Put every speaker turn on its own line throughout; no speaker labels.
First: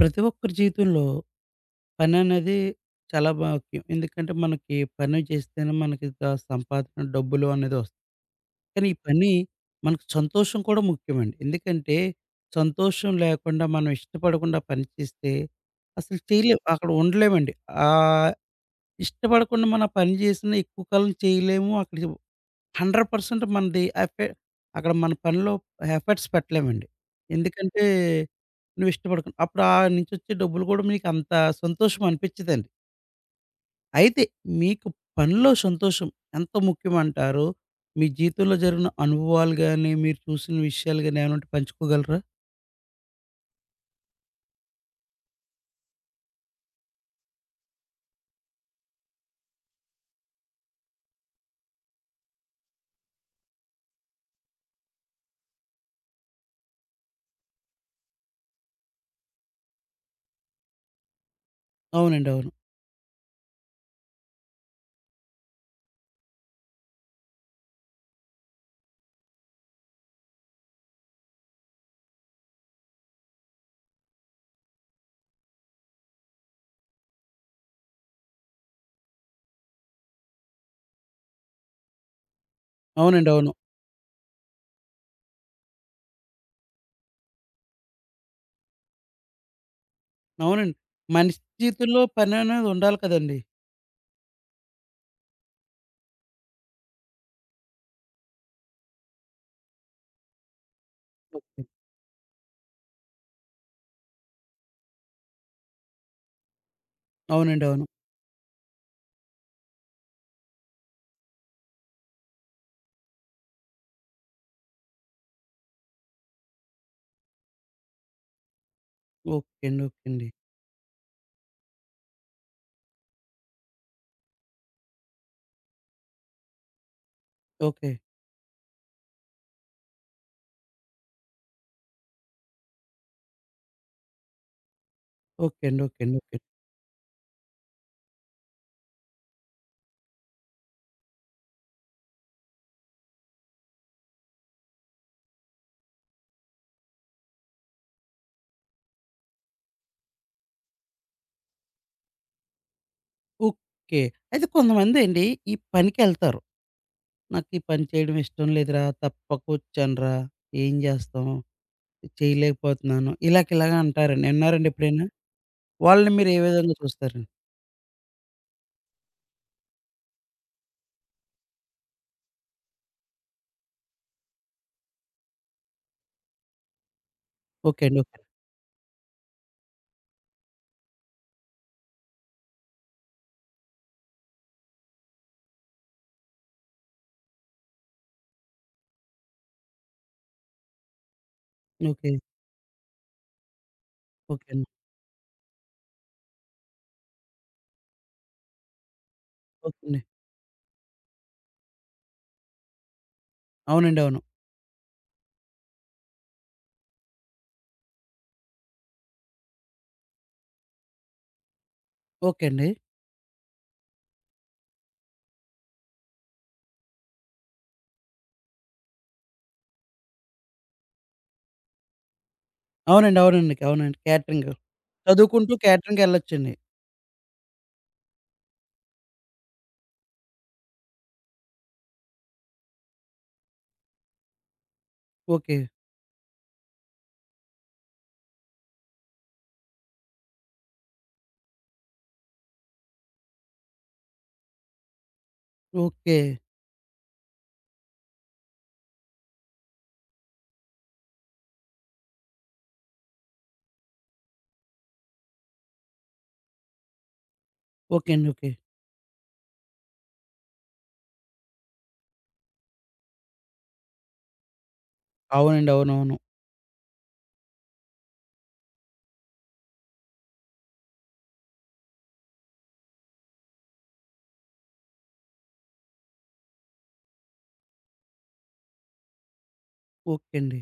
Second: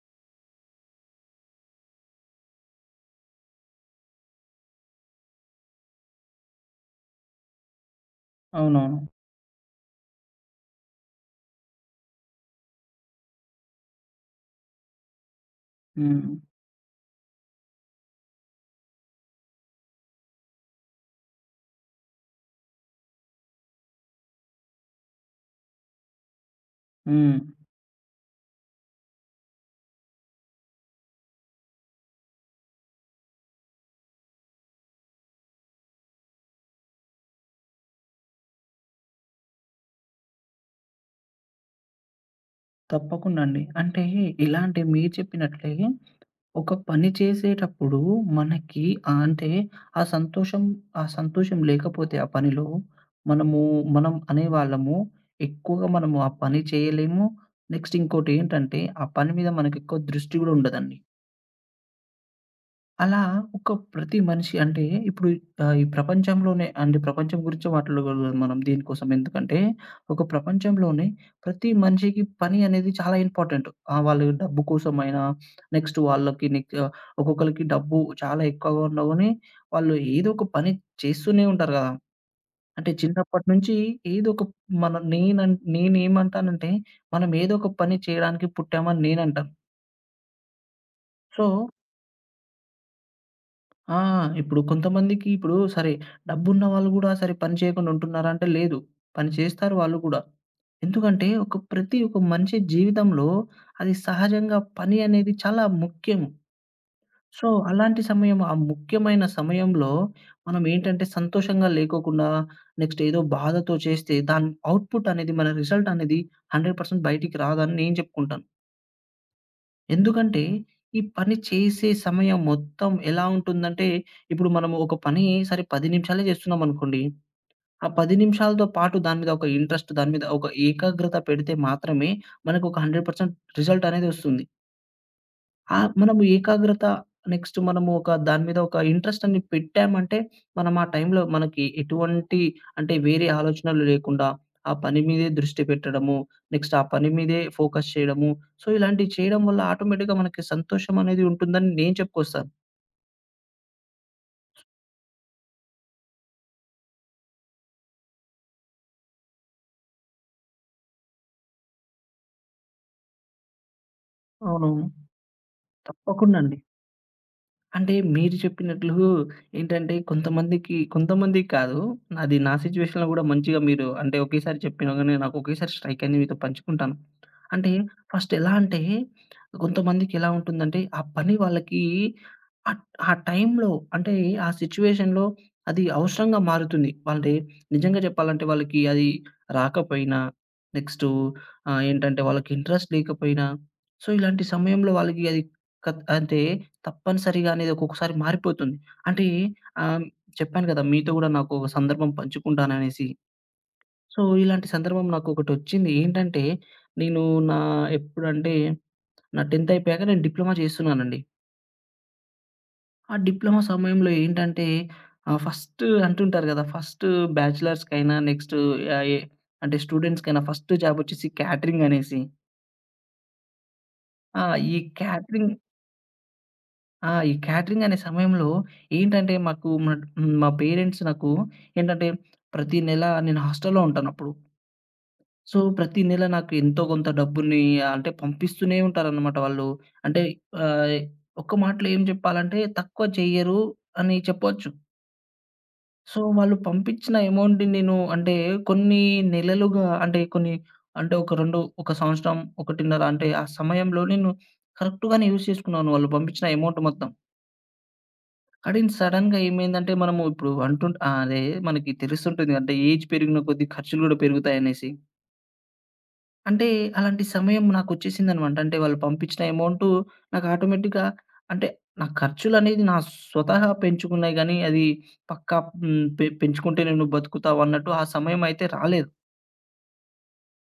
ప్రతి ఒక్కరి జీవితంలో పని అనేది చాలా ముఖ్యం. ఎందుకంటే మనకి పని చేస్తేనే మనకి సంపాదన, డబ్బులు అనేది వస్తాయి. కానీ ఈ
అవునవును.
పని మనకు సంతోషం కూడా ముఖ్యమండి. ఎందుకంటే సంతోషం లేకుండా మనం ఇష్టపడకుండా పని చేస్తే అసలు
హ్మ్.
చేయలేం. అక్కడ ఉండలేమండి. ఆహ్, ఇష్టపడకుండా మనం పని చేసినా ఎక్కువ కాలం చేయలేము. అక్కడికి 100% మనది అక్కడ మన పనిలో ఎఫర్ట్స్ పెట్టలేమండి.
హ్మ్.
ఎందుకంటే నువ్వు అప్పుడు ఆ నుంచొచ్చే డబ్బులు కూడా మీకంత సంతోషం అనిపించదండి. అయితే మీకు పనిలో సంతోషం ఎంత ముఖ్యమంటారో, మీ జీవితంలో జరిగిన అనుభవాలు గాని, మీరు చూసిన విషయాలు గాని ఏమన్నా ఉంటే పంచుకోగలరా?
తప్పకుండా అండి. అంటే ఇలాంటి మీరు చెప్పినట్లే ఒక పని చేసేటప్పుడు మనకి అంటే ఆ సంతోషం ఆ సంతోషం లేకపోతే ఆ పనిలో మనము మనం అనేవాళ్ళము ఎక్కువగా మనము ఆ పని చేయలేము. నెక్స్ట్ ఇంకోటేంటంటే ఆ పని మీద మనకెక్కువ దృష్టి గూడా ఉండదండి.
అవునండి, అవును.
అలా ఒక ప్రతి మనిషి అంటే ఇప్పుడు ఈ ప్రపంచంలోనే అంటే ప్రపంచం గురించి మాట్లాడగలం మనం దీనికోసం. ఎందుకంటే ఒక ప్రపంచంలోనే ప్రతి మనిషికి పని అనేది చాలా ఇంపార్టెంట్. వాళ్ళు డబ్బు కోసమైనా, నెక్స్ట్ వాళ్ళకి నెక్ ఆహ్, ఒక్కొక్కళ్ళకి డబ్బు చాలా ఎక్కువగా ఉన్నా గాని వాళ్ళు ఏదో ఒక పని చేస్తూనే ఉంటారు గదా! అంటే
అవునండి,
చిన్నప్పటి
అవును.
నుంచి ఏదో ఒక మన నేనన్ నేనేమంటానంటే మనం ఏదో ఒక పని చేయడానికి పుట్టామని నేనంటాను.
అవునండి. మనిషి
సో
జీవితంలో పననేది ఉండాలి కదండీ!
ఆ! ఇప్పుడు కొంతమందికి ఇప్పుడు సరే, డబ్బున్న వాళ్ళు గూడా సరే పని చేయకుండా ఉంటున్నారా అంటే లేదు. పని చేస్తారు వాళ్ళు కూడా. ఎందుకంటే ఒక
ఓకే.
ప్రతి ఒక మనిషి జీవితంలో అది సహజంగా పని అనేది చాలా ముఖ్యం. సో,
అవునండి, అవును.
అలాంటి సమయం ఆ ముఖ్యమైన సమయంలో మనం ఏంటంటే సంతోషంగా లేకోకుండా నెక్స్ట్ ఏదో బాధతో చేస్తే దాని ఔట్‌పుట్ అనేది మన రిజల్ట్ అనేది 100% బయటికి రాదని నేను చెప్పుకుంటాను.
ఓకే అండి, ఓకే అండి,
ఎందుకంటే, ఈ పని చేసే సమయం మొత్తం ఎలా ఉంటుందంటే, ఇప్పుడు మనము ఒక పని సరే 10 నిమిషాలే చేస్తున్నామనుకోండి. ఆ
ఓకే.
10 నిమిషాలతో పాటు దాని మీద ఒక ఇంట్రెస్ట్, దాని మీద ఒక ఏకాగ్రత పెడితే మాత్రమే మనకు ఒక 100% రిజల్ట్ అనేది వస్తుంది.
ఓకే
ఆ!
అండి, ఓకే అండి.
మనము
ఓకే.
ఏకాగ్రత నెక్స్ట్ మనము ఒక దాని మీద ఒక ఇంట్రెస్ట్ అని పెట్టామంటే, మనం ఆ టైంలో మనకి ఎటువంటి అంటే వేరే ఆలోచనలు లేకుండా, ఆ పని మీదే దృష్టి పెట్టడము, నెక్స్ట్ ఆ పని మీదే ఫోకస్ చేయడము. సో, ఇలాంటివి చేయడం వల్ల ఆటోమేటిక్‌గా మనకి సంతోషం అనేది ఉంటుందని నేను చెప్పుకొస్తాను.
ఓకే. అయితే కొంతమందండి ఈ పనికెళ్తారు. నాకీ పని చేయడం ఇష్టం లేదురా! తప్పకొచ్చానురా! ఏం జేస్తాం? చేయలేకపోతున్నాను. ఇలాగ ఇలాగ అంటారండి. విన్నారండి
అవునవును.
ఎప్పుడైనా? వాళ్ళని మీరు ఏ
తప్పకుండా అండి.
విధంగా చూస్తారండి?
అంటే మీరు చెప్పినట్లు ఏంటంటే కొంతమందికి కొంతమందికి కాదు. అది నా సిట్యుయేషన్‌లో గూడా మంచిగా మీరు అంటే ఒకేసారి చెప్పినా గాని నాకు ఒకేసారి స్ట్రైక్ అయింది మీతో పంచుకుంటాను. అంటే
ఓకే అండి, ఓకే.
ఫస్ట్ ఎలా అంటే కొంతమందికి ఎలా ఉంటుందంటే ఆ పని వాళ్ళకి ఆహ్, ఆ టైంలో అంటే ఆ సిట్యుయేషన్‌లో అది అవసరంగా మారుతుంది. వాళ్ళది నిజంగా చెప్పాలంటే వాళ్ళకి అది రాకపోయినా నెక్స్టు
ఓకే.
ఏంటంటే వాళ్ళకి ఇంట్రెస్ట్ లేకపోయినా సో ఇలాంటి
ఓకే అండి.
సమయంలో వాళ్ళకి అది అంటే తప్పనిసరిగా అనేది ఒక్కొక్కసారి మారిపోతుంది. అంటే
ఓకే అండి.
ఆహ్, చెప్పాను కదా! మీతో గూడా నాకు ఒక సందర్భం పంచుకుంటాననేసి.
అవునండి, అవును.
సో, ఇలాంటి సందర్భం నాకొకటొచ్చింది. ఏంటంటే, నేను నా ఎప్పుడంటే, నా 10థ్ అయిపోయాక నేను డిప్లొమా చేస్తున్నానండి.
ఓకే అండి.
ఆ డిప్లొమా సమయంలో ఏంటంటే, ఫస్ట్ అంటుంటారు కదా! ఫస్ట్ బ్యాచిలర్స్‌కైనా, నెక్స్ట్ ఆహ్, ఎ అంటే స్టూడెంట్స్‌కైనా ఫస్ట్ జాబొచ్చేసి క్యాటరింగ్ అనేసి.
అవునండి. అవునండి. అవునండి.
ఆ!
క్యాటరింగ్.
ఈ
చదువుకుంటూ
క్యాటరింగ్
క్యాటరింగ్‌కెళ్ళొచ్చండి.
ఆ! ఈ క్యాటరింగ్ అనే సమయంలో ఏంటంటే మాకు మా హ్మ్. మా పేరెంట్స్ నాకు ఏంటంటే ప్రతి నెల నేను హాస్టల్‌లో ఉంటానప్పుడు.
ఓకే.
సో, ప్రతి నెల నాకు ఎంతో కొంత డబ్బుని అంటే పంపిస్తూనే ఉంటారనమాట వాళ్ళు. అంటే ఆహ్, ఒక్క మాటలో ఏం చెప్పాలంటే తక్కువ చెయ్యరు అని చెప్పొచ్చు.
ఓకే.
సో, వాళ్ళు పంపించిన అమౌంట్‌ని నేను అంటే కొన్ని నెలలుగా అంటే కొన్ని అంటే ఒక 2 ఒక సంవత్సరం, 1.5 అంటే ఆ సమయంలో నేను కరెక్ట్‌గానే యూజ్ చేసుకున్నాను వాళ్ళు పంపించిన అమౌంట్ మొత్తం.
ఓకే అండి, ఓకే.
కానీ సడెన్‌గా ఏమైందంటే మనము ఇప్పుడు అదే మనకి తెలుస్తుంటుంది. అంటే ఏజ్ పెరిగిన కొద్దీ ఖర్చులు గూడా పెరుగుతాయనేసి.
అవునండి, అవునవును.
అంటే అలాంటి సమయం నాకొచ్చేసిందనమాట. అంటే వాళ్ళు పంపించిన అమౌంటు నాకు ఆటోమేటిక్‌గా అంటే నా ఖర్చులనేది నా స్వతహా పెంచుకున్నాయి గానీ, అది పక్కా హ్మ్. పె పెంచుకుంటే నువ్వు బతుకుతావు అన్నట్టు ఆ సమయమైతే రాలేదు.
ఓకే అండి.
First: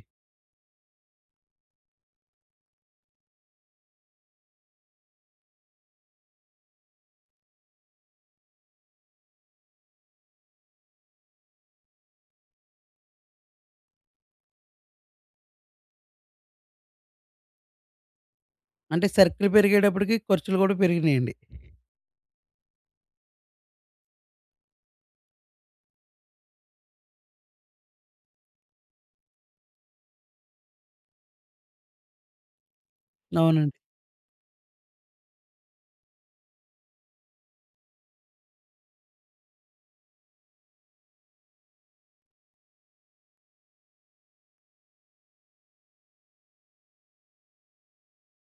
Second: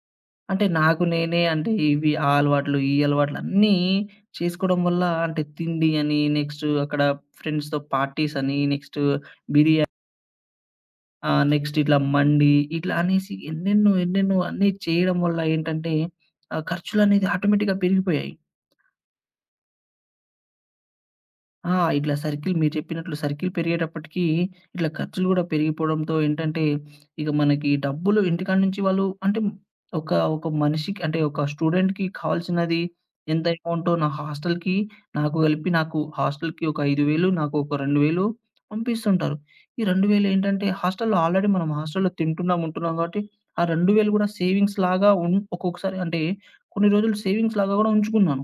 అంటే నాకు నేనే అంటే ఇవి ఆ అలవాట్లు, ఈ అలవాట్లు అన్నీ చేసుకోవడం వల్ల అంటే తిండి అని, నెక్స్ట్ అక్కడ ఫ్రెండ్స్‌తో పార్టీస్ అని, నెక్స్ట్ బిర్యానీ ఆ! నెక్స్ట్ ఇట్లా మండి, ఇట్లా అనేసి ఎన్నెన్నో, ఎన్నెన్నో అన్నీ చేయడం వల్ల ఏంటంటే, ఆ ఖర్చులనేది ఆటోమేటిక్‌గా పెరిగిపోయాయి.
అంటే సర్కిల్ పెరిగేటప్పటికి ఖర్చులు గూడా పెరిగినియండి.
ఆ! ఇట్లా సర్కిల్ మీరు చెప్పినట్లు సర్కిల్ పెరిగేటప్పటికి ఇట్లా ఖర్చులు గూడా పెరిగిపోవడంతో ఏంటంటే, ఇక మనకి డబ్బులు ఇంటికాడ నుంచి వాళ్ళు అంటే ఒక, ఒక మనిషికి అంటే ఒక స్టూడెంట్‌కి కావాల్సినది ఎంత
అవునండి.
అమౌంటో నా హాస్టల్‌కి నాకు కలిపి నాకు హాస్టల్‌కి ఒక 5,000 నాకు ఒక 2,000 పంపిస్తుంటారు. ఈ 2,000 ఏంటంటే హాస్టల్‌లో ఆల్రెడీ మనం హాస్టల్‌లో తింటున్నాం, ఉంటున్నాం కాబట్టి ఆ 2,000 గూడా సేవింగ్స్ లాగా ఉన్ ఒక్కొక్కసారి అంటే కొన్ని రోజులు సేవింగ్స్ లాగా గూడా ఉంచుకున్నాను.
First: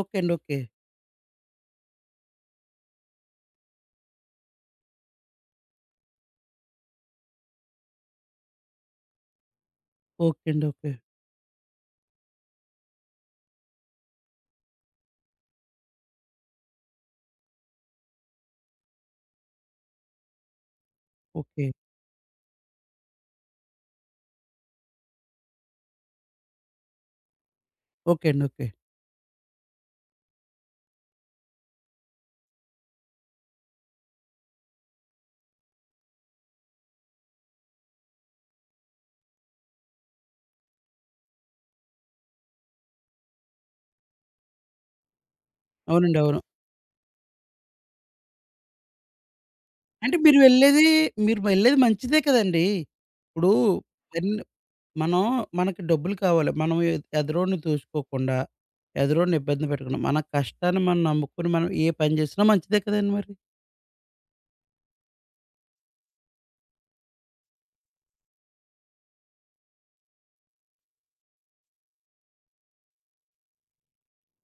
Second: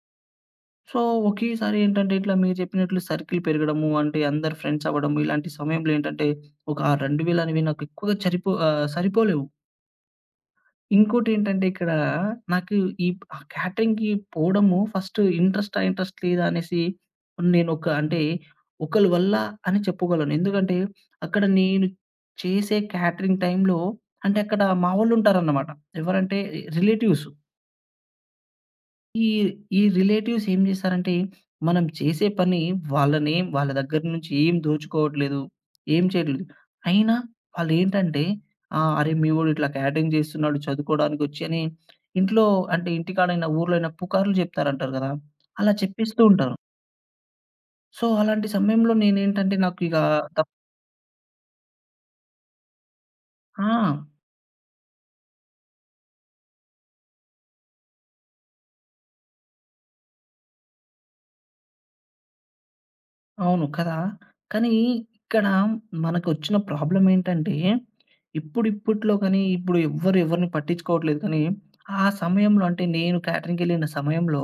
ఓకే అండి, ఓకే.
సో, ఒకేసారి ఏంటంటే, ఇట్లా మీరు చెప్పినట్లు సర్కిల్ పెరగడము, అంటే అందరు ఫ్రెండ్స్ అవ్వడము, ఇలాంటి సమయంలో ఏంటంటే, ఒక ఆ 2,000 అనేవి నాకు ఎక్కువగా సరిపోలేవు.
ఓకే అండి, ఓకే.
ఇంకోటేంటంటే, ఇక్కడ నాకు ఈ ఆ క్యాటరింగ్‌కి పోవడము ఫస్ట్ ఇంట్రెస్టా, ఇంట్రెస్ట్ లేదా అనేసి అంటే, ఒకళ్ళ వల్ల అని చెప్పుకోగలను. ఎందుకంటే, అక్కడ
ఓకే.
నేను చేసే క్యాటరింగ్ టైమ్‌లో అంటే, అక్కడ మా వోళ్ళుంటారన్నమాట. ఎవరంటే రిలేటివ్స్.
ఓకే అండి, ఓకే.
ఈ ఈ రిలేటివ్స్ ఏం చేశారంటే, మనం చేసే పని వాళ్ళ దగ్గర నుంచి ఏం దోచుకోవట్లేదు. ఏం చేయట్లేదు. అయినా వాళ్ళేంటంటే, "అరే! మీ వోడు ఇట్లా క్యాటరింగ్ చేస్తున్నాడు చదువుకోవడానికొచ్చి" అని ఇంట్లో అంటే ఇంటికాడైనా, ఊర్లో అయినా పుకార్లు చెప్తారంటారు కదా! అలా
అవునండి,
చెప్పేస్తూ
అవును.
ఉంటారు. సో, అలాంటి సమయంలో నేనేంటంటే, నాకు ఇక
అంటే మీరు
తప్
వెళ్ళేది మీరు వెళ్ళేది మంచిదే కదండీ! ఇప్పుడు
ఆ!
ఎన్ మనం మనకి డబ్బులు కావాలి. మనం ఎదరోడిని దూసుకోకుండా, ఎదరోడిని ఇబ్బంది పెట్టకుండా, మన కష్టాన్ని మనం నమ్ముకొని మనం ఏ పని చేసినా మంచిదే కదండీ మరి.
అవును కదా! కానీ ఇక్కడ మనకొచ్చిన ప్రాబ్లమ్ ఏంటంటే, ఇప్పుడిప్పట్లో కానీ ఇప్పుడు ఎవ్వరు ఎవరిని పట్టించుకోవట్లేదు కానీ, ఆ సమయంలో అంటే నేను క్యాటరింగ్‌కెళ్ళిన సమయంలో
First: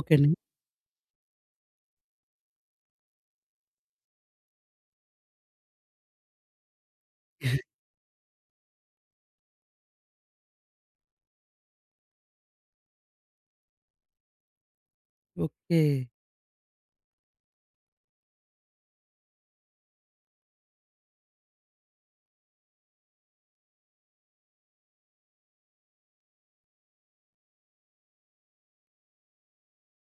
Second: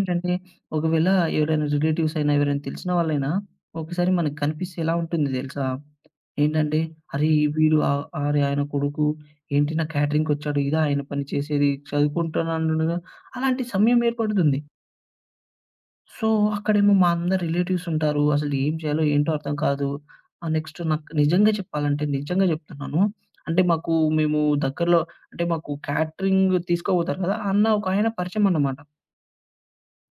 ఓకే అండి,
ఒకవేళ ఎవరైనా రిలేటివ్స్ అయినా, ఎవరైనా తెలిసిన వాళ్ళైనా ఒకసారి మనకు కనిపిస్తే ఎలా ఉంటుంది తెలుసా? ఏంటంటే, "అరే! ఈ వీడు ఆహ్, అరే! ఆయన కొడుకు ఏంటి నా క్యాటరింగ్‌కొచ్చాడు. ఇదా ఆయన పని చేసేది. చదువుకుంటున్నాడు" అలాంటి సమయం ఏర్పడుతుంది.
ఓకే.
సో, అక్కడేమో మా అందరు రిలేటివ్స్ ఉంటారు. అసలు ఏం చేయాలో ఏంటో అర్థం కాదు. నెక్స్ట్ నాకు నిజంగా చెప్పాలంటే నిజంగా చెప్తున్నాను. అంటే మాకు మేము దగ్గరలో అంటే మాకు క్యాటరింగ్ తీసుకోపోతారు కదా! అన్న ఒక ఆయన పరిచయం అన్నమాట.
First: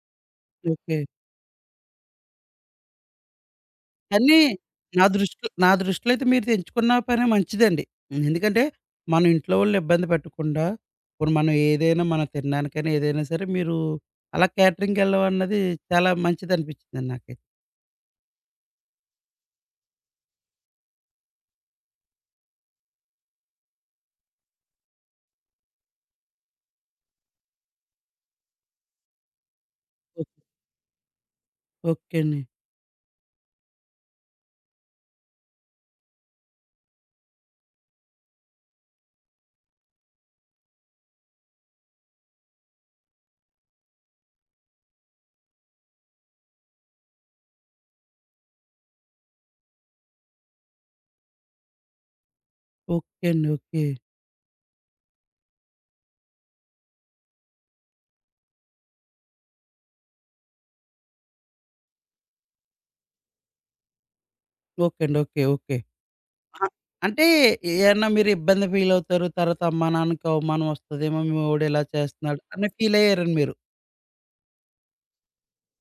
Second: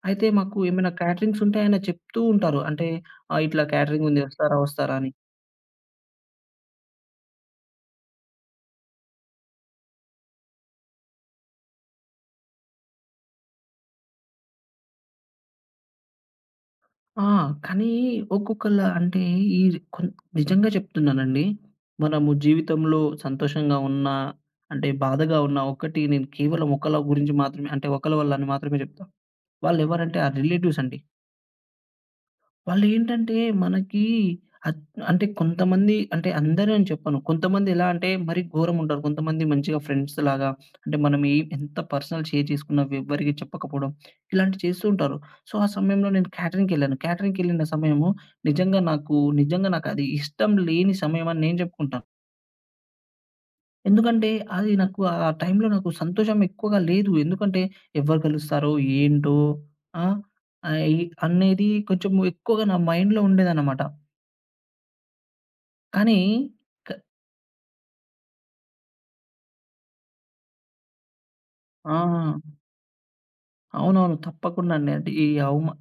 అయితే మాకు ఏమైనా
ఓకే.
క్యాటరింగ్స్ ఉంటే ఆయన చెప్తూ ఉంటారు. అంటే ఇట్లా క్యాటరింగ్ ఉంది
కానీ
వస్తారా? వస్తారా?
నా
అని.
దృష్టిలో నా దృష్టిలో అయితే మీరు ఎంచుకున్న పనే మంచిదండి. ఎందుకంటే, మనం ఇంట్లో వాళ్ళని ఇబ్బంది పెట్టకుండా, ఇప్పుడు మనం ఏదైనా మనం తినడానికైనా ఏదైనా సరే మీరు అలా క్యాటరింగ్‌కెళ్ళడం అన్నది చాలా మంచిదనిపించిందండి
ఆ!
నాకైతే.
కానీ ఒక్కొక్కళ్ళ అంటే ఈ కొన్ నిజంగా చెప్తున్నానండి. మనము జీవితంలో సంతోషంగా ఉన్నా, అంటే బాధగా ఉన్నా ఒకటి నేను కేవలం ఒకళ్ళ గురించి మాత్రమే అంటే ఒకళ్ళ వల్ల అని మాత్రమే చెప్తా. వాళ్ళెవరంటే
ఓహ్!
ఆ రిలేటివ్స్ అండి.
ఓకే అండి,
వాళ్ళేంటంటే మనకి అద్ అంటే కొంతమంది అంటే అందరూ అని చెప్పను. కొంతమంది ఎలా అంటే మరీ ఘోరముంటారు. కొంతమంది మంచిగా ఫ్రెండ్స్ లాగా అంటే మనం ఏ ఎంత పర్సనల్ షేర్ చేసుకున్నా ఎవ్వరికీ చెప్పకపోవడం ఇలాంటివి చేస్తూ ఉంటారు. సో, ఆ సమయంలో నేను క్యాటరింగ్‌కెళ్ళాను. క్యాటరింగ్‌కెళ్ళిన సమయము నిజంగా నాకు నిజంగా నాకది ఇష్టం లేని సమయం అని నేను చెప్పుకుంటాను.
ఓకే అండి, ఓకే.
ఎందుకంటే అది నాకు ఆ టైంలో నాకు సంతోషం ఎక్కువగా లేదు. ఎందుకంటే ఎవరు కలుస్తారో? ఏంటో? ఆ! ఆహ్, ఈ అనేది కొంచెం ఎక్కువగా నా మైండ్‌లో ఉండేదన్నమాట.
ఓకే అండి, ఓకే. ఓకే.
కానీ
అహా! అంటే ఏమన్నా మీరు ఇబ్బంది ఫీలవుతారు. తర్వాత అమ్మా, నాన్నకి అవమానం వస్తదేమో, మీవోడు ఇలా
ఆ!
చేస్తున్నాడు అని ఫీలయ్యారండి మీరు.
అవునవును. తప్పకుండా అండి. అంటే ఈ అవమా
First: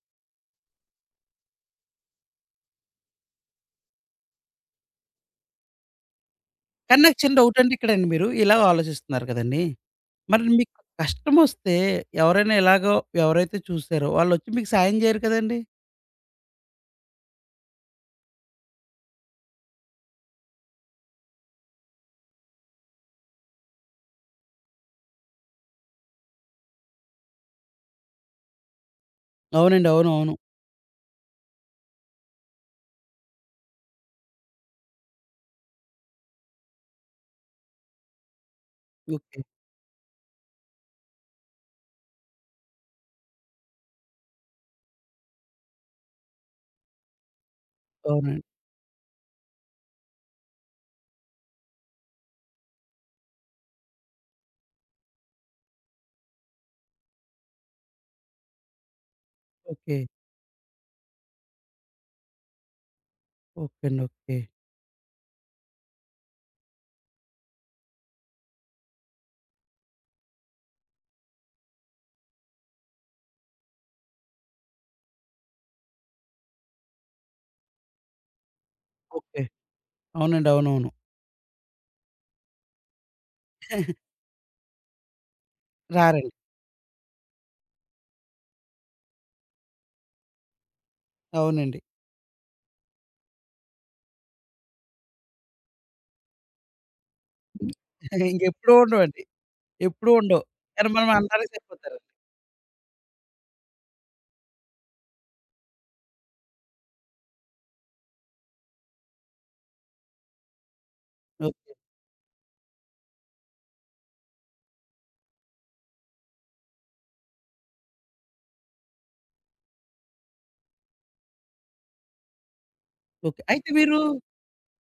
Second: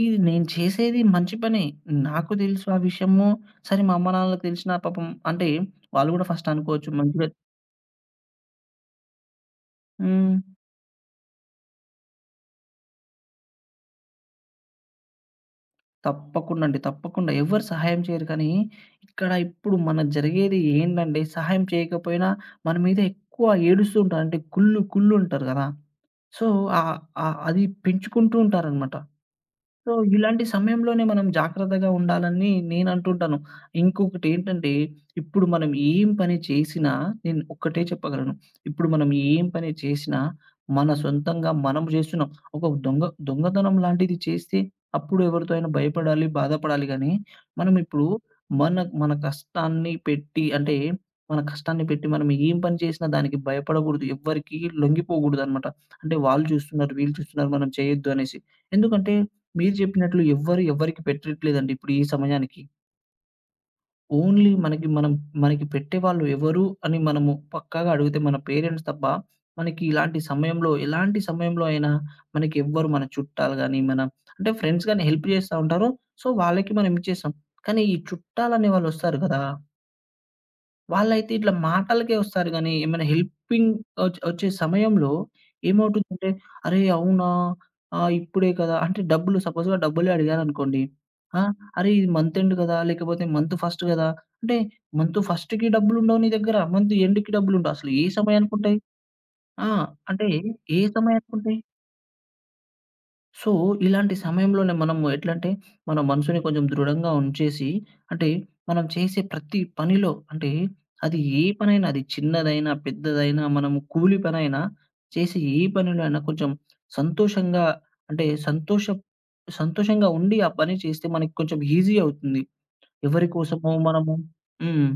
ఈ నేను చేసేది మంచి పనే. నాకు తెలుసు ఆ విషయము. సరే మా అమ్మ, నాన్నలకు తెలిసినా పాపం అంటే వాళ్ళు గూడా ఫస్ట్ అనుకోవచ్చు
కానీ నాకు
మంచిగా
చిన్న డౌటండి ఇక్కడండి మీరు ఇలా ఆలోచిస్తున్నారు కదండీ!
హ్మ్.
మరి మీకు కష్టమొస్తే ఎవరైనా ఇలాగో ఎవరైతే చూసారో వాళ్ళొచ్చి మీకు సాయం జేయరు కదండీ!
తప్పకుండా అండి. తప్పకుండా. ఎవ్వరు సహాయం చేయరు కానీ, ఇక్కడ ఇప్పుడు మన జరిగేది ఏంటంటే సహాయం చేయకపోయినా మన మీద ఎక్కువ ఏడుస్తూ ఉంటారు. అంటే కుళ్ళు కుళ్ళుంటారు గదా! సో, ఆహ్, ఆహ్, అది పెంచుకుంటూ ఉంటారనమాట.
అవునండి,
సో,
అవును, అవును.
ఇలాంటి సమయంలోనే మనం జాగ్రత్తగా ఉండాలని నేనంటుంటాను. ఇంకొకటేంటంటే, ఇప్పుడు మనం ఏం పని చేసినా నేను ఒక్కటే చెప్పగలను. ఇప్పుడు మనం
ఓకే.
ఏం పని చేసినా మన సొంతంగా మనం జేస్తున్నాం. ఒక దొంగ దొంగతనం లాంటిది చేస్తే అప్పుడు ఎవరితో అయినా భయపడాలి, బాధపడాలి గానీ, మనం ఇప్పుడు
అవునండి.
మన మన కష్టాన్ని పెట్టి అంటే, మన కష్టాన్ని పెట్టి మనం ఏం పని చేసినా దానికి భయపడకూడదు. ఎవ్వరికీ లొంగిపోకూడదనమాట. అంటే వాళ్ళు చూస్తున్నారు, వీళ్ళు చూస్తున్నారు, మనం చేయొద్దు అనేసి. ఎందుకంటే మీరు
ఓకే.
చెప్పినట్లు ఎవ్వరు ఎవ్వరికి పెట్టట్లేదండి ఇప్పుడు ఈ సమయానికి.
ఓకే అండి, ఓకే.
ఓన్లీ మనకి పెట్టేవాళ్ళు ఎవరు అని మనము పక్కాగా అడిగితే మన పేరెంట్స్ తప్ప, మనకి ఇలాంటి సమయంలో ఎలాంటి సమయంలో అయినా మనకి ఎవ్వరు మన చుట్టాలు గాని, మన అంటే ఫ్రెండ్స్ గాని హెల్ప్ జేస్తా ఉంటారు. సో, వాళ్ళకి మనం ఇచ్చేస్తాం. కానీ ఈ చుట్టాలనే వాళ్ళొస్తారు
ఓకే.
గదా!
అవునండి, అవునవును.
వాళ్ళైతే ఇట్లా మాటలకే వస్తారు గానీ, ఏమైనా హెల్పింగ్ ఒచ్చే సమయంలో ఏమవుతుందంటే,
రారండి.
"అరే! అవునా? ఆ! ఇప్పుడే కదా!" అంటే డబ్బులు సపోజ్‌గా డబ్బులే అడిగారనుకోండి. ఆ!
అవునండి.
"అరే! ఇది మంత్ ఎండ్ కదా! లేకపోతే మంత్ ఫస్ట్ కదా!" అంటే మంత్ ఫస్ట్‌కి డబ్బులుండవు నీ దగ్గర. మంత్ ఎండ్‌కి డబ్బులుండవు. అసలు ఏ
ఇంకెప్పుడూ
సమయానికుంటాయి?
ఉండవండి.
ఆ!
ఎప్పుడూ
అంటే
ఉండవు.
ఏ
కానీ మనం అనడానికి
సమయానికుంటాయి?
సరిపోతారు.
సో, ఇలాంటి సమయంలోనే మనము ఎట్లంటే, మన మనసుని కొంచెం దృఢంగా ఉంచేసి, అంటే మనం చేసే ప్రతి పనిలో అంటే, అది ఏ
ఓకే.
పనైనా, అది చిన్నదైనా, పెద్దదైనా, మనము కూలి పనైనా, చేసే ఏ పనిలో అయినా కొంచెం సంతోషంగా అంటే సంతోష సంతోషంగా ఉండి ఆ పని చేస్తే మనకి కొంచెం ఈజీ అవుతుంది. ఎవరి
ఓకే. అయితే
కోసమో
మీరు
మనము హ్మ్.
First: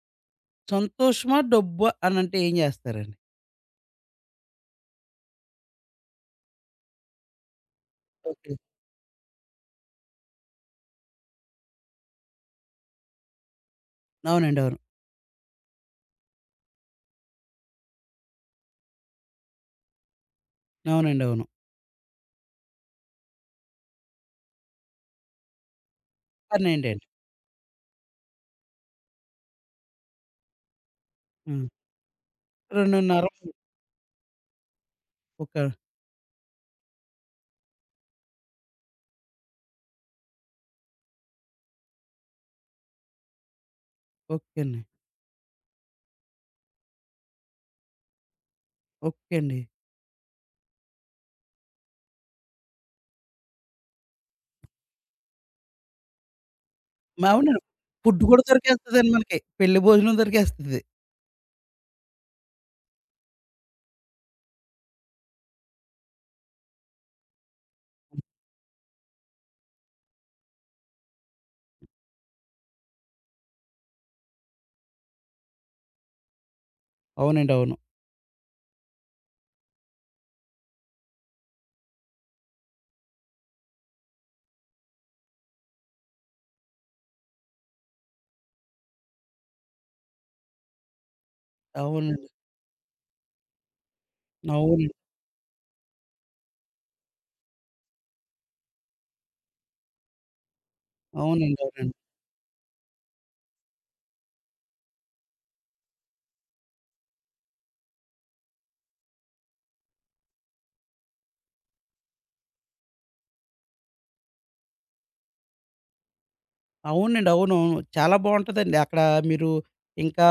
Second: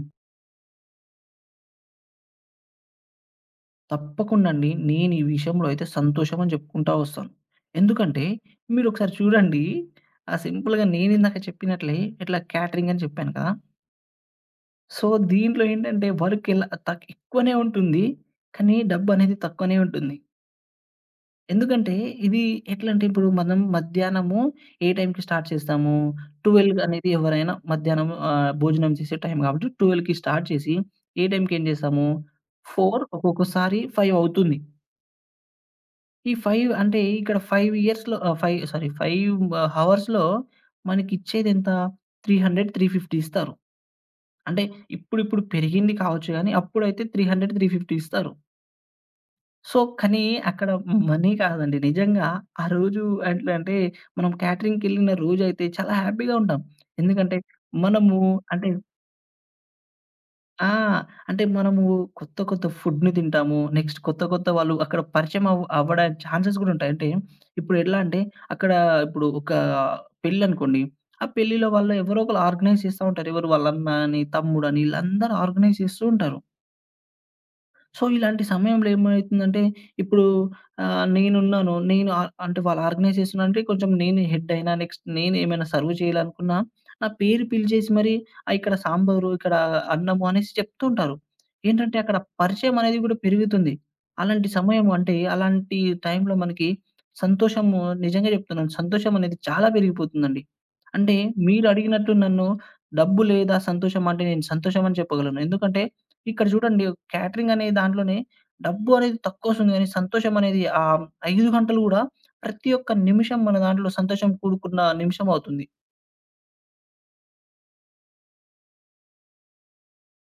సంతోషమా? డబ్బా? అనంటే ఏం జేస్తారండి?
తప్పకుండా అండి. నేను ఈ విషయంలో అయితే సంతోషం అని చెప్పుకుంటా వస్తాను. ఎందుకంటే
ఓకే.
మీరొకసారి చూడండి. ఆ సింపుల్‌గా నేనిందాక చెప్పినట్లే ఇట్లా క్యాటరింగ్ అని చెప్పాను కదా!
అవునండి, అవును.
సో, దీంట్లో ఏంటంటే వర్క్ ఇలా తక్ ఎక్కువనే ఉంటుంది. కానీ డబ్బనేది తక్కువనే ఉంటుంది.
అవునండి, అవును.
ఎందుకంటే ఇది ఎట్లంటే ఇప్పుడు మనం మధ్యాహ్నము ఏ టైంకి స్టార్ట్ చేస్తాము? 12
12 అండి.
అనేది ఎవరైనా మధ్యాహ్నం భోజనం చేసే టైం కాబట్టి 12కి స్టార్ట్ చేసి ఏ టైంకి ఏం
హ్మ్.
చేస్తాము? 4
2:30.
ఒక్కొక్కసారి 5 అవుతుంది.
ఓకే.
ఈ 5 అంటే ఇక్కడ 5 ఇయర్స్‌లో ఆహ్, 5 సారీ 5 హవర్స్‌లో మనకిచ్చేదెంత 300, 350 ఇస్తారు.
ఓకే
అంటే
అండి.
ఇప్పుడిప్పుడు పెరిగింది కావచ్చు గానీ, అప్పుడైతే 300, 350 ఇస్తారు.
ఓకే అండి.
సో, కానీ అక్కడ మనీ కాదండి. నిజంగా ఆ రోజు ఎట్లా అంటే, మనం క్యాటరింగ్‌కెళ్ళిన రోజైతే చాలా హ్యాపీగా ఉంటాం. ఎందుకంటే
అవునండి.
మనము
ఫుడ్ కూడా
అంటే
దొరికేస్తదండి మనకి. పెళ్లి భోజనం
ఆ!
దొరికేస్తది.
అంటే మనము కొత్త కొత్త ఫుడ్‌ని తింటాము. నెక్స్ట్ కొత్త కొత్త వాళ్ళు అక్కడ పరిచయం అవ్వడా ఛాన్సెస్ గూడా ఉంటాయి. అంటే ఇప్పుడు ఎట్లా అంటే అక్కడ ఇప్పుడు ఒక పెళ్ళనుకోండి. ఆ పెళ్ళిలో వాళ్ళు ఎవరో ఒకళ్ళు ఆర్గనైజ్ చేస్తా ఉంటారు. ఎవరు వాళ్ళ అన్న అని, తమ్ముడని ఈళ్ళందరూ ఆర్గనైజ్ చేస్తూ ఉంటారు.
అవునండి, అవును.
సో, ఇలాంటి సమయంలో ఏమైతుందంటే, ఇప్పుడు ఆహ్, నేనున్నాను. నేను ఆహ్, అంటే వాళ్ళు ఆర్గనైజ్ చేస్తున్నారంటే కొంచెం నేను హెడ్ అయినా, నెక్స్ట్ నేను ఏమైనా సర్వ్ చేయాలనుకున్నా, నా పేరు పిలిచేసి మరి ఇక్కడ సాంబారు, ఇక్కడ అన్నము అనేసి చెప్తూ ఉంటారు. ఏంటంటే అక్కడ
అవునండి.
పరిచయం అనేది కూడా పెరుగుతుంది. అలాంటి
అవునండి.
సమయం అంటే, అలాంటి టైంలో మనకి సంతోషము నిజంగా చెప్తున్నాను. సంతోషం అనేది చాలా పెరిగిపోతుందండి. అంటే
అవునండి.
మీరు
అవునండి.
అడిగినట్టు నన్ను డబ్బు లేదా సంతోషం అంటే నేను సంతోషం అని చెప్పగలను. ఎందుకంటే ఇక్కడ చూడండి క్యాటరింగ్ అనే దాంట్లోనే డబ్బు అనేది తక్కువొస్తుంది గానీ, సంతోషం అనేది 5 గంటలు గూడా ప్రతి ఒక్క నిమిషం మన దాంట్లో సంతోషం కూడుకున్న నిమిషం అవుతుంది.
అవునండి, అవునవును. చాలా బావుంటదండి. అక్కడ మీరు ఇంకా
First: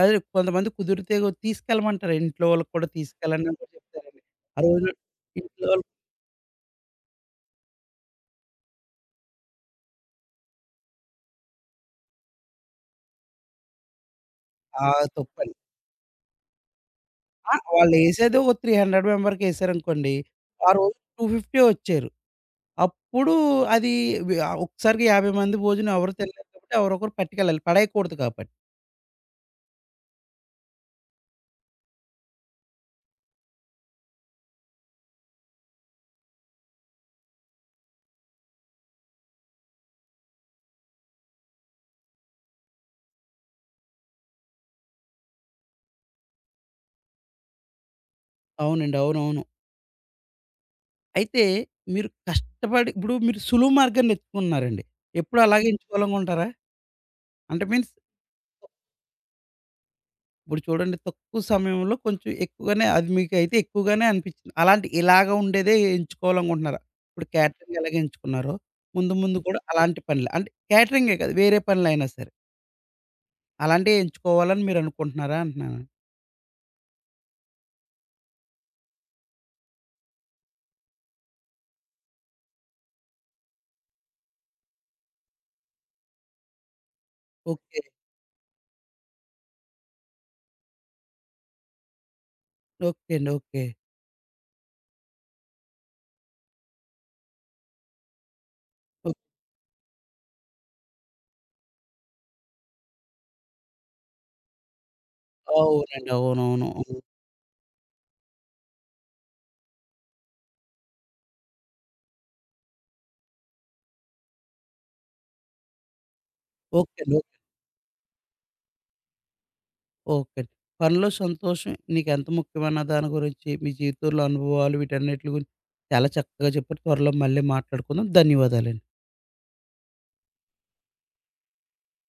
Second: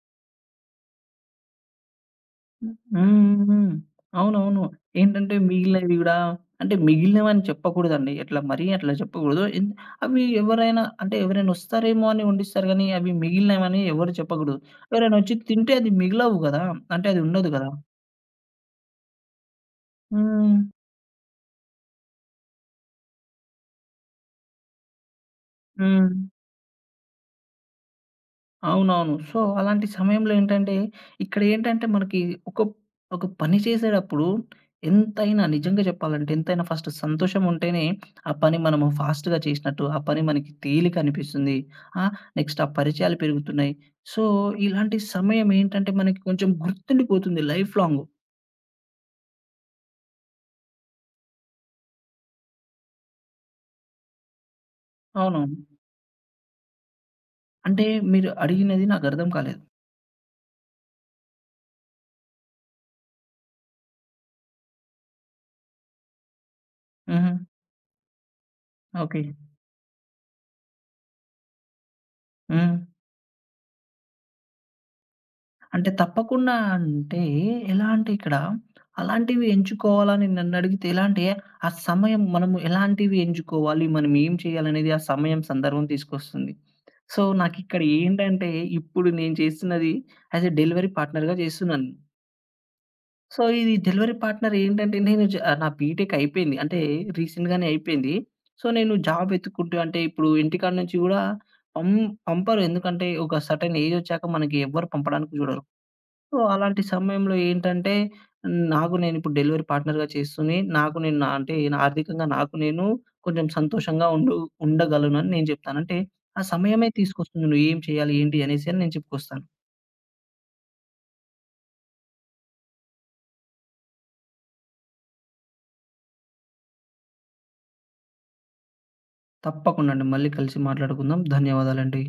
అదే కొంతమంది కుదిరితే తీసుకెళ్ళమంటారు. ఇంట్లో వాళ్ళకి
హ్మ్.
కూడా తీసుకెళ్ళండి అని కూడా
హ్మ్.
చెప్తారండి. ఆ
అవునవును.
రోజు
ఏంటంటే
ఇంట్లో వాళ్ళు
మిగిలినవి గూడా అంటే మిగిలినవని చెప్పకూడదండి. ఎట్లా మరీ అట్లా చెప్పకూడదు. అవి ఎవరైనా అంటే ఎవరైనా వస్తారేమో అని వండిస్తారు గానీ, అవి మిగిలినవని ఎవరు చెప్పకూడదు.
ఆ!
ఎవరైనా వచ్చి
తప్పండి.
తింటే అది మిగలవు గదా! అంటే అది ఉండదు
ఆ!
గదా!
వాళ్ళేసేది ఒక 300 మెంబర్‌కేసారనుకోండి.
హ్మ్.
ఆ రోజు 250 వచ్చారు. అప్పుడు అది ఒక్కసారిగా 50 మంది భోజనం
హ్మ్.
ఎవరు తినలేరు కాబట్టి ఎవరొకరు పట్టుకెళ్ళాలి. పడేయకూడదు కాబట్టి.
అవునవును. సో, అలాంటి సమయంలో ఏంటంటే, ఇక్కడేంటంటే మనకి ఒక, ఒక పని చేసేటప్పుడు ఎంతైనా నిజంగా చెప్పాలంటే ఎంతైనా ఫస్ట్ సంతోషం ఉంటేనే, ఆ పని మనము ఫాస్ట్‌గా చేసినట్టు, ఆ పని మనకి తేలిక అనిపిస్తుంది. ఆహ్, నెక్స్ట్ ఆ పరిచయాలు పెరుగుతున్నాయి. సో, ఇలాంటి సమయం ఏంటంటే మనకి కొంచెం గుర్తుండిపోతుంది లైఫ్ లాంగ్.
అవునండి, అవునవును. అయితే మీరు కష్టపడి ఇప్పుడు మీరు సులువు మార్గాన్ని ఎత్తుకున్నారండి. ఎప్పుడూ
అవునవును.
అలాగే ఎంచుకోవాలనుకుంటారా? అంటే
అంటే
మీన్స్
మీరు అడిగినది నాకు అర్థం కాలేదు.
ఇప్పుడు చూడండి తక్కువ సమయంలో కొంచెం ఎక్కువగానే అది మీకైతే ఎక్కువగానే అనిపించింది. అలాంటి ఇలాగ ఉండేదే ఎంచుకోవాలనుకుంటున్నారా? ఇప్పుడు
హుహు.
క్యాటరింగ్ ఎలాగ ఎంచుకున్నారో ముందు
ఓకే.
ముందు కూడా అలాంటి పనులు అంటే క్యాటరింగే కాదు వేరే పనులైనా సరే
హ్మ్.
అలాంటియే ఎంచుకోవాలని మీరు అనుకుంటున్నారా అంటున్నాను?
అంటే తప్పకుండా అంటే ఎలా అంటే ఇక్కడ అలాంటివి ఎంచుకోవాలని నన్నడిగితే ఎలా అంటే, ఆ సమయం మనము ఎలాంటివి ఎంచుకోవాలి, మనం ఏం చేయాలనేది ఆ సమయం సందర్భం తీసుకొస్తుంది. So,
okay.
నాకిక్కడ ఏంటంటే ఇప్పుడు నేను చేస్తున్నది యాస్ ఎ డెలివరీ పార్ట్నర్‌గా చేస్తున్నాను.
ఓకే అండి,
సో,
ఓకే.
ఇది డెలివరీ పార్ట్నర్ ఏంటంటే నేను జ నా బీటెక్ అయిపోయింది. అంటే రీసెంట్‌గానే అయిపోయింది. సో, నేను
ఓహ్!
జాబ్ వెతుక్కుంటూ అంటే ఇప్పుడు ఇంటికాడ నుంచి గూడా పం పంపరు. ఎందుకంటే ఒక సర్టెన్ ఏజ్ ఒచ్చాక మనకి ఎవ్వరు పంపడానికి చూడరు.
అవునండి,
సో,
అవునవును.
అలాంటి
హ్మ్.
సమయంలో ఏంటంటే, నాకు నేనిప్పుడు డెలివరీ పార్ట్నర్‌గా చేసుకొని, నాకు నేను నా అంటే నా ఆర్థికంగా నాకు నేను కొంచెం సంతోషంగా ఉండగలనని నేను చెప్తాను. అంటే, ఆ సమయమే
ఓకే అండి,
తీసుకొస్తుంది. నువ్వేం చేయాలి, ఏంటి అనేసి అని నేను చెప్పుకొస్తాను.
ఓకే అండి. పనిలో సంతోషం నీకెంత ముఖ్యమన్న దాని గురించి, మీ జీవితంలో అనుభవాలు వీటన్నిటి గురించి చాలా చక్కగా చెప్పారు. త్వరలో మళ్ళీ మాట్లాడుకుందాం. ధన్యవాదాలండి.
తప్పకుండా అండి. మళ్ళీ కలిసి మాట్లాడుకుందాం. ధన్యవాదాలండి.